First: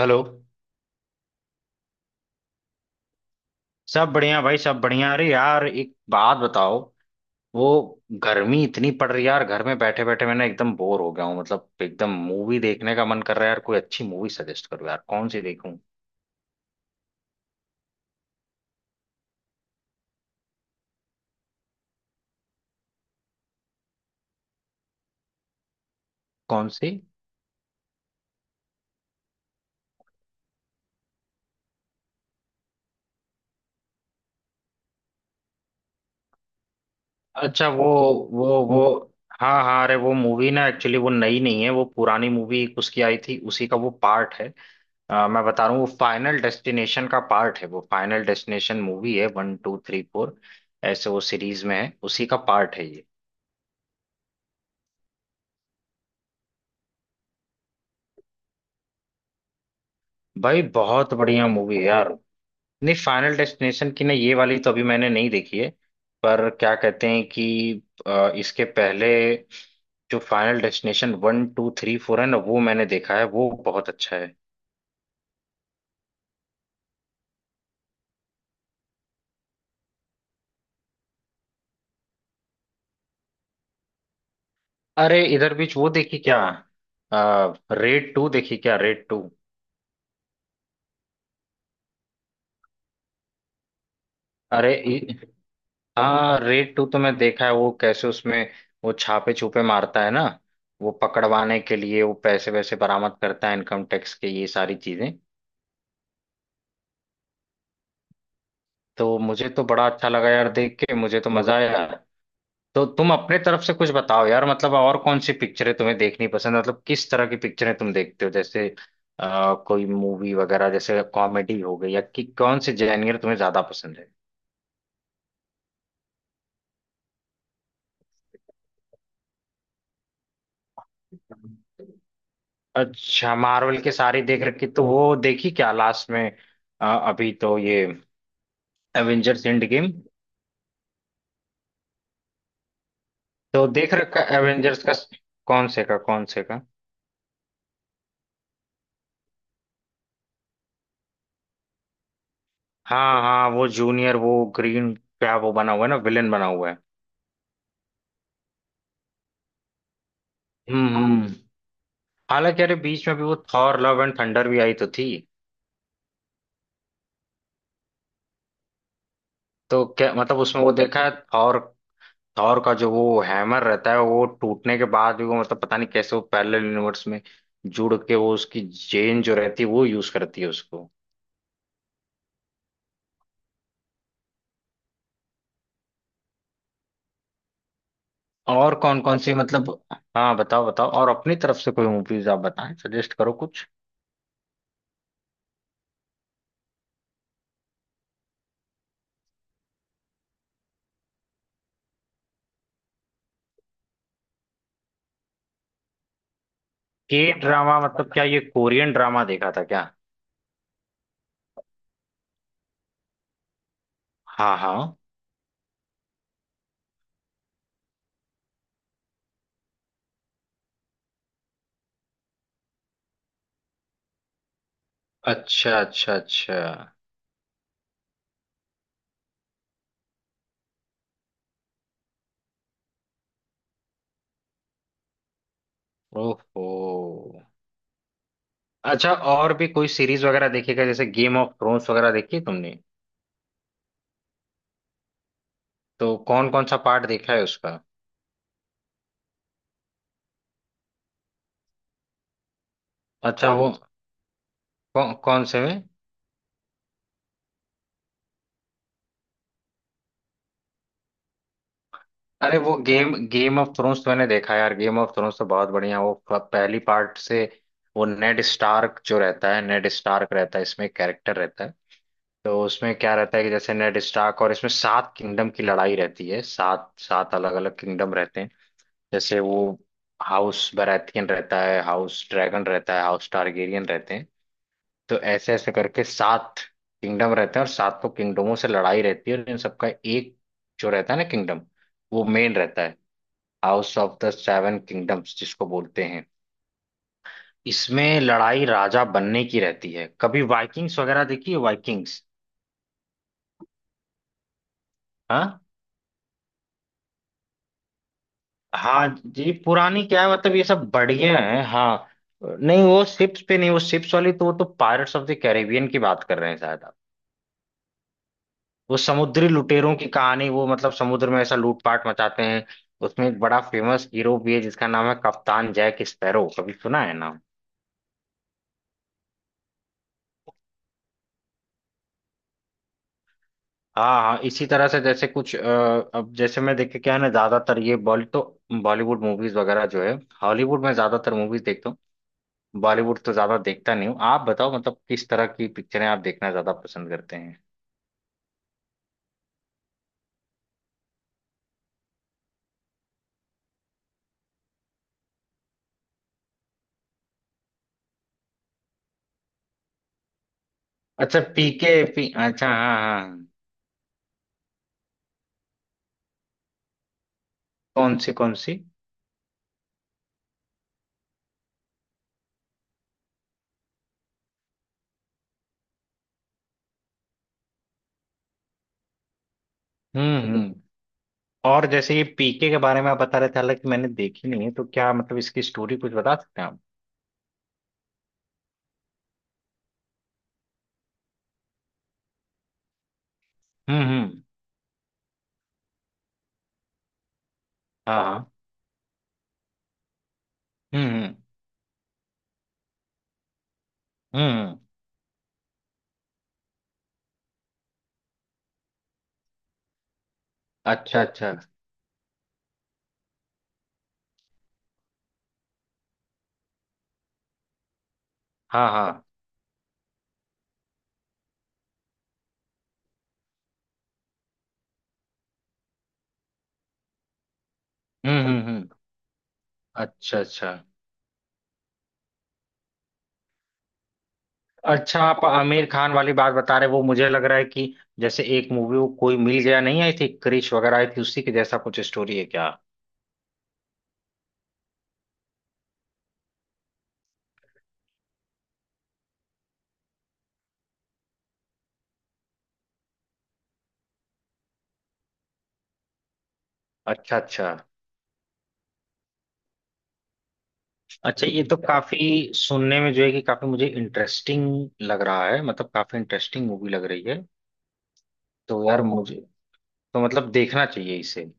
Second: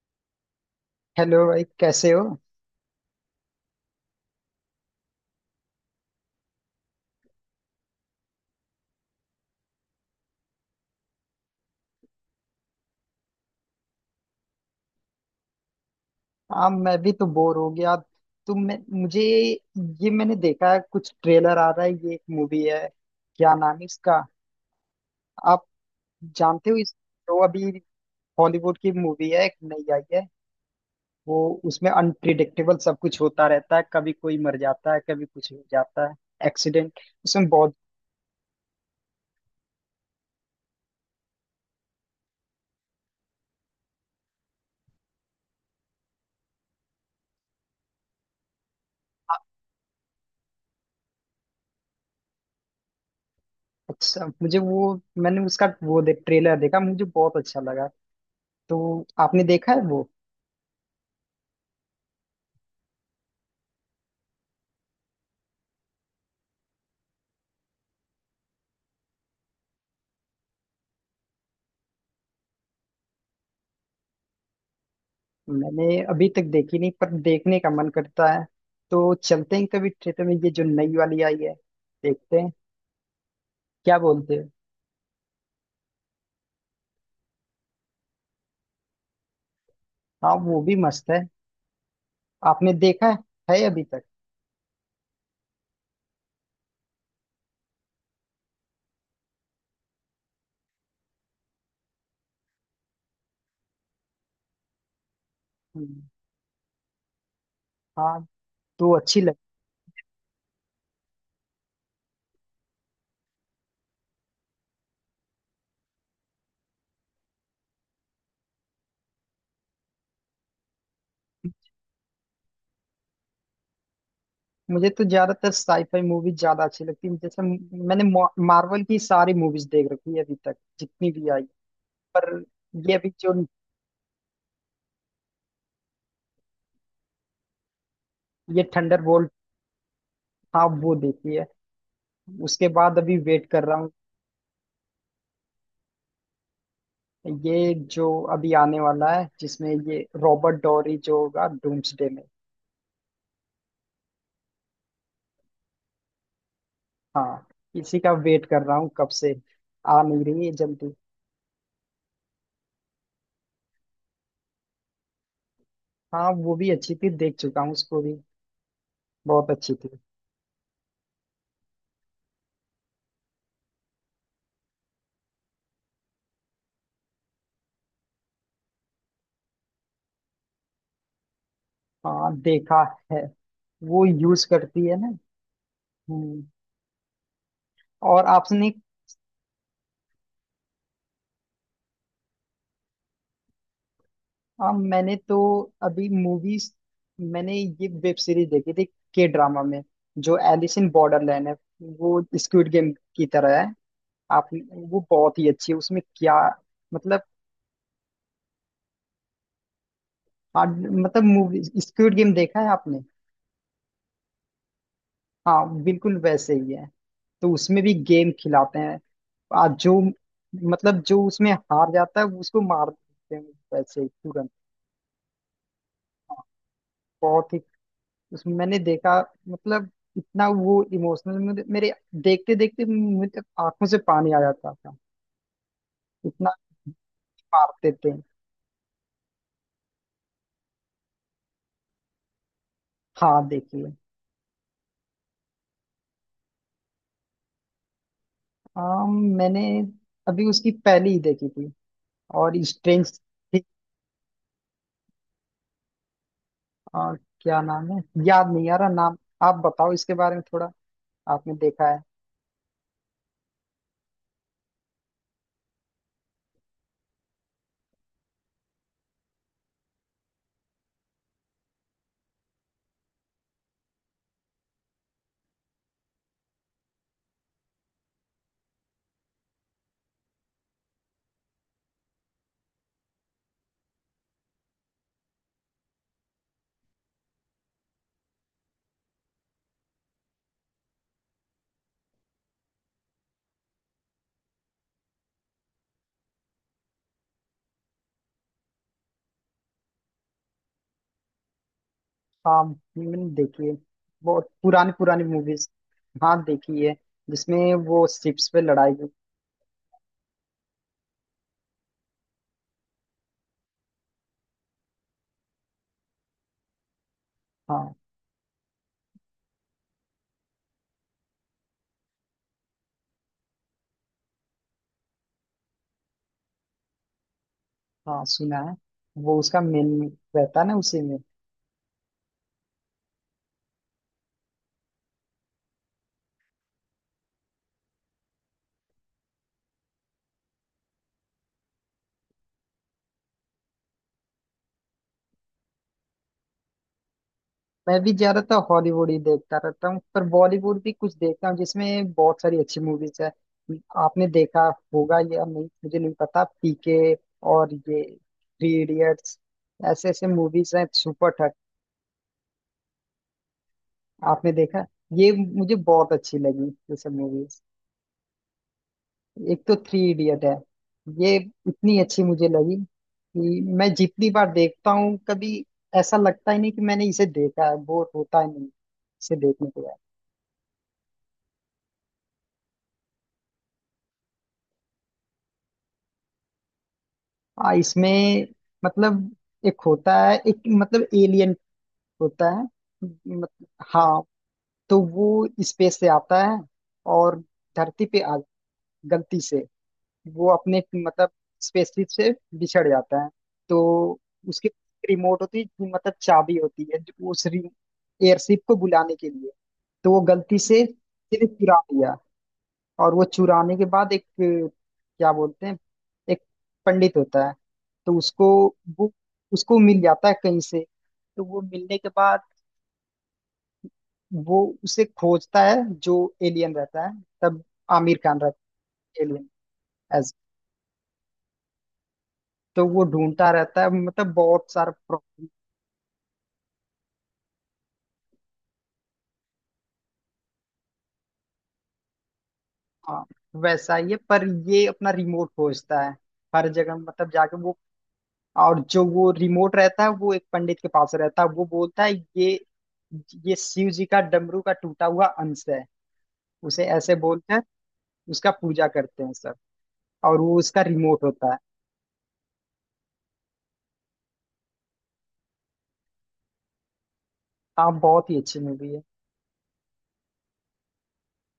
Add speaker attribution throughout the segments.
Speaker 1: Hello.
Speaker 2: Hello भाई, कैसे हो।
Speaker 1: सब बढ़िया भाई, सब बढ़िया। अरे यार, एक बात बताओ। वो, गर्मी इतनी पड़ रही है यार, घर में बैठे बैठे मैंने एकदम बोर हो गया हूँ। मतलब एकदम मूवी देखने का मन कर रहा है यार, कोई अच्छी मूवी सजेस्ट करो यार, कौन सी देखूं?
Speaker 2: हाँ, मैं भी तो बोर हो गया। तुम मुझे ये मैंने देखा है, कुछ ट्रेलर आ रहा है, ये एक मूवी है। क्या नाम है इसका? आप
Speaker 1: कौन
Speaker 2: जानते हो
Speaker 1: सी?
Speaker 2: इस? तो अभी हॉलीवुड की मूवी है, एक नई आई है। वो उसमें अनप्रिडिक्टेबल सब कुछ होता रहता है, कभी कोई मर जाता है, कभी कुछ हो जाता है। एक्सीडेंट उसमें
Speaker 1: अच्छा
Speaker 2: बहुत।
Speaker 1: वो वो वो। हाँ हाँ, अरे वो मूवी ना एक्चुअली वो नई नहीं है, वो पुरानी मूवी एक उसकी आई थी, उसी का वो पार्ट है। मैं बता रहा हूँ वो फाइनल डेस्टिनेशन का पार्ट है, वो फाइनल डेस्टिनेशन मूवी है 1 2 3 4। ऐसे वो सीरीज में है, उसी का पार्ट है ये।
Speaker 2: अच्छा, मुझे वो मैंने उसका वो देख ट्रेलर देखा, मुझे बहुत अच्छा लगा। तो आपने देखा है वो?
Speaker 1: भाई बहुत बढ़िया मूवी है यार। नहीं, फाइनल डेस्टिनेशन की ना ये वाली तो अभी मैंने नहीं देखी है। पर क्या कहते हैं कि इसके पहले जो फाइनल डेस्टिनेशन 1 2 3 4 है ना, वो मैंने देखा है, वो बहुत अच्छा है।
Speaker 2: मैंने अभी तक देखी नहीं, पर देखने का मन करता है। तो चलते हैं कभी थिएटर में, ये जो नई वाली आई है, देखते हैं। क्या बोलते हो?
Speaker 1: अरे इधर बीच वो देखी क्या, रेड टू देखी क्या, रेड टू?
Speaker 2: हाँ, वो भी मस्त है। आपने देखा है अभी तक?
Speaker 1: अरे इ- हाँ, रेड टू तो मैं देखा है। वो कैसे उसमें, वो छापे छुपे मारता है ना, वो पकड़वाने के लिए वो पैसे वैसे बरामद करता है, इनकम टैक्स के ये सारी चीजें।
Speaker 2: हम्म, हाँ। तो
Speaker 1: तो
Speaker 2: अच्छी लगती।
Speaker 1: मुझे तो बड़ा अच्छा लगा यार देख के, मुझे तो मजा आया यार। तो तुम अपने तरफ से कुछ बताओ यार, मतलब और कौन सी पिक्चरें तुम्हें देखनी पसंद है? मतलब किस तरह की पिक्चरें तुम देखते हो? जैसे कोई मूवी वगैरह जैसे कॉमेडी हो गई, या कि कौन से जेनर तुम्हें ज्यादा पसंद है?
Speaker 2: मुझे तो ज्यादातर साईफाई मूवी ज्यादा अच्छी लगती है, जैसे मैंने मार्वल की सारी मूवीज देख रखी है, अभी तक जितनी भी आई। पर ये अभी जो,
Speaker 1: अच्छा, मार्वल के सारी देख रखी, तो वो देखी क्या लास्ट में? अभी तो ये
Speaker 2: ये Thunderbolts.
Speaker 1: Avengers Endgame,
Speaker 2: हाँ, वो देखी है। उसके बाद अभी वेट कर
Speaker 1: तो
Speaker 2: रहा हूँ।
Speaker 1: देख रखा एवेंजर्स का? कौन से का, कौन से का?
Speaker 2: ये जो अभी आने वाला है, जिसमें ये रॉबर्ट डॉरी जो होगा डूम्सडे में।
Speaker 1: हाँ हाँ, वो जूनियर वो ग्रीन क्या वो बना हुआ है ना, विलेन बना हुआ है।
Speaker 2: हाँ, इसी का वेट कर रहा हूँ कब से, आ नहीं रही है जल्दी।
Speaker 1: हम्म हम्म। हालांकि अरे बीच में भी वो थॉर लव एंड थंडर भी आई तो थी।
Speaker 2: हाँ, वो भी अच्छी थी, देख चुका हूँ उसको भी, बहुत अच्छी
Speaker 1: तो
Speaker 2: थी।
Speaker 1: क्या मतलब उसमें वो देखा है थॉर? थॉर का जो वो हैमर रहता है, वो टूटने के बाद भी वो मतलब पता नहीं कैसे वो पैरेलल यूनिवर्स में जुड़ के वो उसकी जेन जो रहती है वो यूज करती है उसको।
Speaker 2: हाँ, देखा है, वो यूज करती है ना। हम्म। और आपने?
Speaker 1: और कौन कौन सी मतलब, हाँ बताओ बताओ, और अपनी तरफ से कोई मूवीज आप बताएं, सजेस्ट करो कुछ।
Speaker 2: हाँ, मैंने तो अभी मूवीज मैंने ये वेब सीरीज देखी थी, के ड्रामा में, जो एलिस इन बॉर्डरलैंड है, वो स्क्विड गेम की तरह है। आप, वो बहुत ही अच्छी है। उसमें क्या,
Speaker 1: के
Speaker 2: मतलब,
Speaker 1: ड्रामा मतलब क्या, ये कोरियन ड्रामा देखा था क्या?
Speaker 2: हाँ। मतलब मूवी स्क्विड गेम देखा है आपने?
Speaker 1: हाँ हाँ।
Speaker 2: हाँ, बिल्कुल वैसे ही है। तो उसमें भी गेम खिलाते हैं। जो मतलब, जो उसमें हार जाता है उसको मार देते हैं, वैसे ही तुरंत।
Speaker 1: अच्छा अच्छा अच्छा।
Speaker 2: बहुत ही, उस मैंने देखा, मतलब इतना वो इमोशनल, मेरे देखते देखते मुझे आंखों से पानी आ जाता था, इतना
Speaker 1: ओहो।
Speaker 2: मारते थे।
Speaker 1: अच्छा, और भी कोई सीरीज वगैरह देखेगा जैसे गेम ऑफ थ्रोन्स वगैरह देखी तुमने?
Speaker 2: हाँ, देखिए।
Speaker 1: तो कौन कौन सा पार्ट देखा है उसका?
Speaker 2: हाँ, मैंने अभी उसकी पहली ही देखी थी, और स्ट्रेंज।
Speaker 1: अच्छा कौन वो, कौन से में?
Speaker 2: हाँ, क्या नाम है, याद नहीं आ रहा नाम। आप बताओ इसके बारे में थोड़ा, आपने देखा है?
Speaker 1: अरे वो गेम गेम ऑफ थ्रोन्स तो मैंने देखा यार, गेम ऑफ थ्रोन्स तो बहुत बढ़िया। वो पहली पार्ट से, वो नेड स्टार्क जो रहता है, नेड स्टार्क रहता है इसमें कैरेक्टर रहता है। तो उसमें क्या रहता है कि जैसे नेड स्टार्क, और इसमें सात किंगडम की लड़ाई रहती है, सात सात अलग अलग किंगडम रहते हैं। जैसे वो हाउस बराथियन रहता है, हाउस ड्रैगन रहता है, हाउस टारगेरियन रहते हैं। तो ऐसे ऐसे करके सात किंगडम रहते हैं, और सातों किंगडमों से लड़ाई रहती है, और इन सबका एक जो रहता है ना किंगडम, वो मेन रहता है, House of the Seven Kingdoms जिसको बोलते हैं। इसमें लड़ाई राजा बनने की रहती है। कभी वाइकिंग्स वगैरह देखी है, वाइकिंग्स?
Speaker 2: हाँ, मैंने देखी है, बहुत पुरानी पुरानी
Speaker 1: हाँ
Speaker 2: मूवीज। हाँ, देखी है, जिसमें वो शिप्स पे लड़ाई हुई।
Speaker 1: हाँ। जी पुरानी क्या है, मतलब ये सब बढ़िया है। हाँ, नहीं वो शिप्स पे नहीं, वो शिप्स वाली तो वो तो पायरेट्स ऑफ द कैरेबियन की बात कर रहे हैं शायद आप।
Speaker 2: हाँ,
Speaker 1: वो समुद्री लुटेरों की कहानी, वो मतलब समुद्र में ऐसा लूटपाट मचाते हैं। उसमें एक बड़ा फेमस हीरो भी है जिसका नाम है कप्तान जैक स्पैरो, कभी सुना है नाम?
Speaker 2: हाँ सुना है। वो उसका मेन रहता है ना उसी में।
Speaker 1: हाँ हाँ, इसी तरह से जैसे कुछ अब जैसे मैं देखे क्या है ना, ज्यादातर ये बॉलीवुड मूवीज वगैरह जो है, हॉलीवुड में ज्यादातर मूवीज देखता हूँ। बॉलीवुड तो ज्यादा देखता नहीं हूँ। आप बताओ मतलब किस तरह की पिक्चरें आप देखना ज्यादा पसंद करते हैं?
Speaker 2: मैं भी ज्यादातर हॉलीवुड ही देखता रहता हूँ, पर बॉलीवुड भी कुछ देखता हूँ, जिसमें बहुत सारी अच्छी मूवीज है। आपने देखा होगा या नहीं मुझे नहीं पता, पीके और ये थ्री इडियट्स, ऐसे ऐसे मूवीज हैं सुपर।
Speaker 1: अच्छा पीके, पी अच्छा हाँ हाँ हाँ।
Speaker 2: आपने देखा ये? मुझे बहुत अच्छी लगी ये सब मूवीज।
Speaker 1: कौन सी कौन सी?
Speaker 2: एक तो थ्री इडियट है, ये इतनी अच्छी मुझे लगी कि मैं जितनी बार देखता हूँ, कभी ऐसा लगता ही नहीं कि मैंने इसे देखा है, बोर होता ही नहीं इसे देखने के बाद।
Speaker 1: हम्म, और जैसे ये पीके के बारे में आप बता रहे थे, हालांकि मैंने देखी नहीं है, तो क्या मतलब इसकी स्टोरी कुछ बता सकते हैं आप?
Speaker 2: इसमें मतलब, एक होता है, एक मतलब एलियन होता है, मतलब, हाँ।
Speaker 1: हम्म।
Speaker 2: तो वो स्पेस से आता है और धरती पे
Speaker 1: हाँ
Speaker 2: आ,
Speaker 1: हाँ।
Speaker 2: गलती से वो अपने,
Speaker 1: हम्म
Speaker 2: मतलब
Speaker 1: हम्म
Speaker 2: स्पेसशिप से, बिछड़ जाता है। तो उसके
Speaker 1: हम्म।
Speaker 2: रिमोट होती है, मतलब चाबी होती है, जो उस एयरशिप को बुलाने के लिए। तो वो गलती से
Speaker 1: अच्छा
Speaker 2: सिर्फ
Speaker 1: अच्छा।
Speaker 2: चुरा लिया। और वो चुराने के बाद एक, अ, क्या बोलते हैं, एक पंडित होता है, तो उसको,
Speaker 1: हाँ
Speaker 2: वो
Speaker 1: हाँ।
Speaker 2: उसको मिल जाता है कहीं से। तो वो मिलने के बाद वो उसे खोजता है, जो एलियन रहता है। तब आमिर खान रहता
Speaker 1: हम्म।
Speaker 2: है एलियन।
Speaker 1: अच्छा अच्छा
Speaker 2: तो वो ढूंढता रहता है, मतलब बहुत सारा
Speaker 1: अच्छा, आप
Speaker 2: प्रॉब्लम।
Speaker 1: आमिर खान वाली बात बता रहे, वो मुझे लग रहा है कि जैसे एक मूवी वो कोई मिल गया नहीं आई थी, क्रिश वगैरह आई थी, उसी के जैसा कुछ स्टोरी है क्या?
Speaker 2: हाँ, वैसा ही है पर, ये अपना रिमोट खोजता है हर जगह, मतलब जाके वो। और जो वो रिमोट रहता है, वो एक पंडित के पास रहता है। वो बोलता है ये ये शिव जी का डमरू का टूटा हुआ अंश है, उसे ऐसे
Speaker 1: अच्छा
Speaker 2: बोलकर
Speaker 1: अच्छा
Speaker 2: उसका पूजा करते हैं सब, और वो उसका रिमोट
Speaker 1: अच्छा,
Speaker 2: होता है।
Speaker 1: ये तो काफी सुनने में जो है कि काफी मुझे इंटरेस्टिंग लग रहा है, मतलब काफी इंटरेस्टिंग मूवी लग रही है।
Speaker 2: हाँ, बहुत ही अच्छी
Speaker 1: तो
Speaker 2: मूवी
Speaker 1: यार
Speaker 2: है।
Speaker 1: मुझे तो मतलब देखना चाहिए इसे।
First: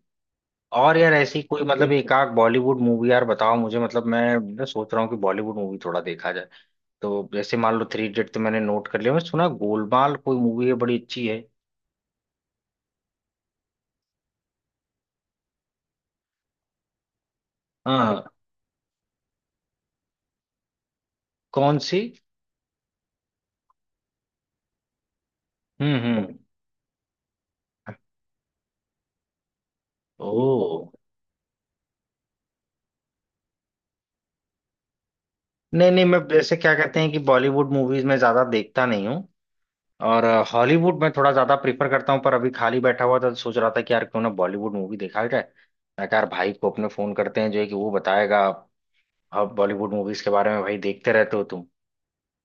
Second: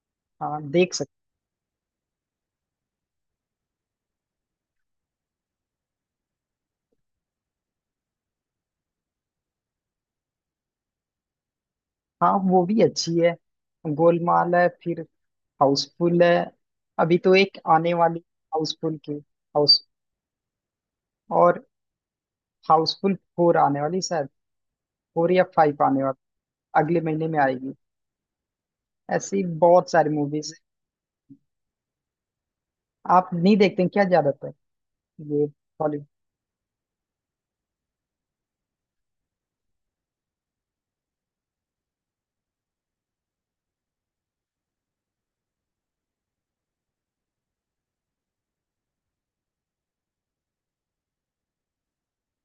Speaker 2: हाँ, देख
Speaker 1: और यार
Speaker 2: सकते।
Speaker 1: ऐसी कोई मतलब एक आध बॉलीवुड मूवी यार बताओ मुझे, मतलब मैं ना सोच रहा हूँ कि बॉलीवुड मूवी थोड़ा देखा जाए। तो जैसे मान लो थ्री इडियट तो मैंने नोट कर लिया, मैं सुना गोलमाल कोई मूवी है बड़ी अच्छी है।
Speaker 2: हाँ, वो भी अच्छी है। गोलमाल है, फिर हाउसफुल है। अभी तो एक आने वाली
Speaker 1: हाँ
Speaker 2: हाउसफुल की, और
Speaker 1: कौन सी?
Speaker 2: हाउसफुल फोर आने वाली शायद, फोर या फाइव आने वाली,
Speaker 1: हम्म।
Speaker 2: अगले महीने में आएगी। ऐसी बहुत सारी
Speaker 1: ओ,
Speaker 2: मूवीज। आप नहीं देखते हैं क्या ज्यादातर ये
Speaker 1: नहीं नहीं,
Speaker 2: बॉलीवुड?
Speaker 1: मैं जैसे क्या कहते हैं कि बॉलीवुड मूवीज में ज्यादा देखता नहीं हूँ, और हॉलीवुड में थोड़ा ज्यादा प्रीफर करता हूँ। पर अभी खाली बैठा हुआ था तो सोच रहा था कि यार क्यों ना बॉलीवुड मूवी देखा जाए। मैं कहा यार भाई को अपने फोन करते हैं जो है कि वो बताएगा अब बॉलीवुड मूवीज के बारे में। भाई देखते रहते हो तुम,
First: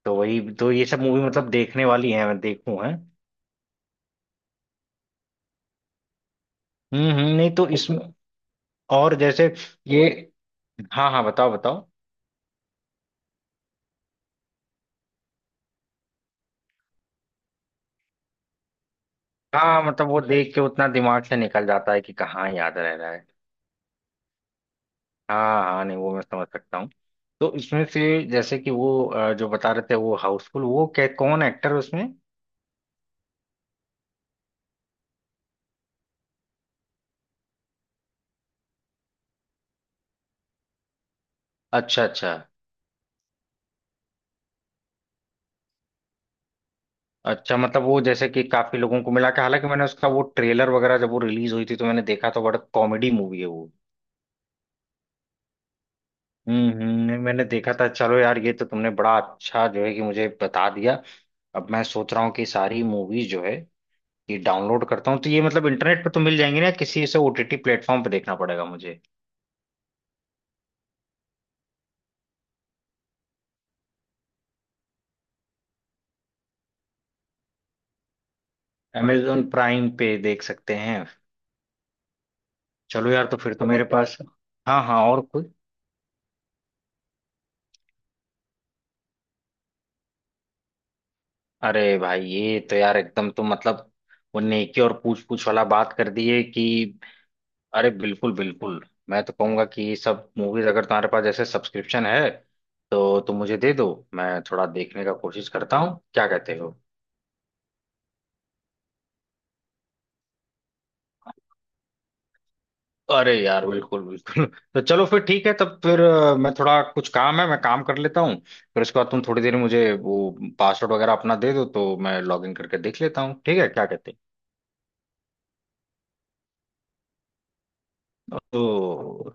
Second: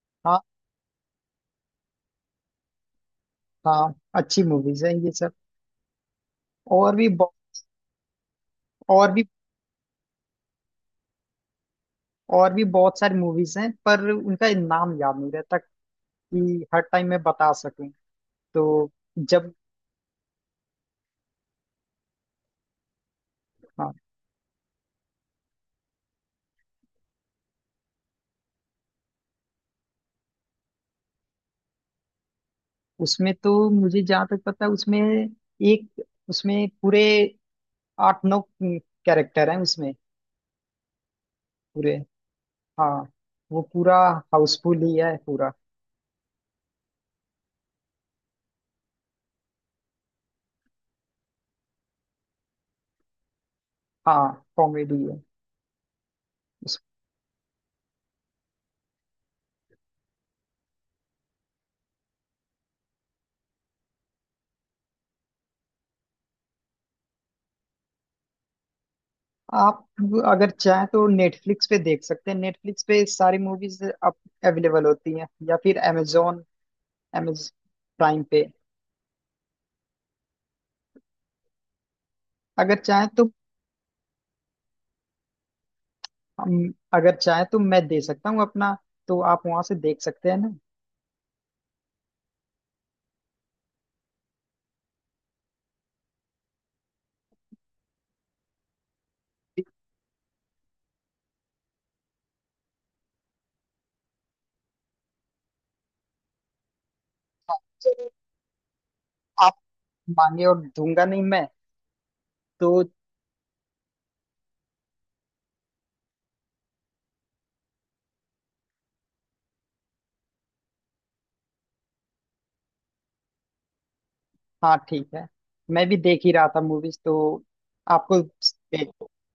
Speaker 1: तो वही
Speaker 2: हाँ,
Speaker 1: तो, ये सब मूवी मतलब देखने वाली है मैं देखूं है।
Speaker 2: हाँ अच्छी मूवीज हैं ये सब, और भी
Speaker 1: हम्म, नहीं तो इसमें,
Speaker 2: और
Speaker 1: और
Speaker 2: भी,
Speaker 1: जैसे ये, हाँ हाँ बताओ बताओ।
Speaker 2: और भी बहुत सारी मूवीज हैं पर उनका नाम याद नहीं रहता कि हर टाइम मैं बता सकूं। तो जब,
Speaker 1: हाँ मतलब वो देख के उतना दिमाग से निकल जाता है कि कहाँ याद रह रहा है।
Speaker 2: हाँ।
Speaker 1: हाँ हाँ, नहीं वो मैं समझ सकता हूँ। तो इसमें से, जैसे कि वो जो बता रहे थे वो हाउसफुल, वो क्या कौन एक्टर है उसमें?
Speaker 2: उसमें तो मुझे जहाँ तक पता है, उसमें एक, उसमें पूरे आठ नौ कैरेक्टर हैं उसमें पूरे।
Speaker 1: अच्छा अच्छा
Speaker 2: हाँ, वो पूरा हाउसफुल ही है पूरा।
Speaker 1: अच्छा, मतलब वो जैसे कि काफी लोगों को मिला के, हालांकि मैंने उसका वो ट्रेलर वगैरह जब वो रिलीज हुई थी तो मैंने देखा तो बड़ा कॉमेडी मूवी है वो।
Speaker 2: हाँ, कॉमेडी है। उस-
Speaker 1: नहीं, मैंने देखा था। चलो यार, ये तो तुमने बड़ा अच्छा जो है कि मुझे बता दिया। अब मैं सोच रहा हूँ कि सारी मूवीज जो है ये डाउनलोड करता हूँ, तो ये मतलब इंटरनेट पे तो मिल जाएंगी ना किसी से, ओटीटी प्लेटफॉर्म पे देखना पड़ेगा मुझे?
Speaker 2: आप अगर चाहें तो नेटफ्लिक्स पे देख सकते हैं। नेटफ्लिक्स पे सारी मूवीज अब अवेलेबल होती हैं, या फिर amazon प्राइम पे,
Speaker 1: अमेजोन प्राइम पे देख सकते हैं।
Speaker 2: अगर चाहें
Speaker 1: चलो यार
Speaker 2: तो।
Speaker 1: तो फिर तो मेरे पास, हाँ हाँ और कोई?
Speaker 2: अगर चाहें तो मैं दे सकता हूँ अपना, तो आप वहां से देख सकते हैं ना।
Speaker 1: अरे भाई ये तो यार एकदम तो मतलब, वो नेकी और पूछ पूछ वाला बात कर दी है कि, अरे बिल्कुल बिल्कुल। मैं तो कहूंगा कि ये सब मूवीज अगर तुम्हारे पास जैसे सब्सक्रिप्शन है तो तुम मुझे दे दो, मैं थोड़ा देखने का कोशिश करता हूँ, क्या कहते हो?
Speaker 2: चलो, आप मांगे और दूंगा नहीं मैं, तो।
Speaker 1: अरे यार बिल्कुल बिल्कुल तो चलो फिर ठीक है। तब फिर मैं थोड़ा, कुछ काम है मैं काम कर लेता हूँ, फिर उसके बाद तुम थोड़ी देर में मुझे वो पासवर्ड वगैरह अपना दे दो, तो मैं लॉग इन करके देख लेता हूँ। ठीक है क्या कहते हो?
Speaker 2: हाँ, ठीक है। मैं भी देख ही रहा था मूवीज, तो आपको।
Speaker 1: ओ,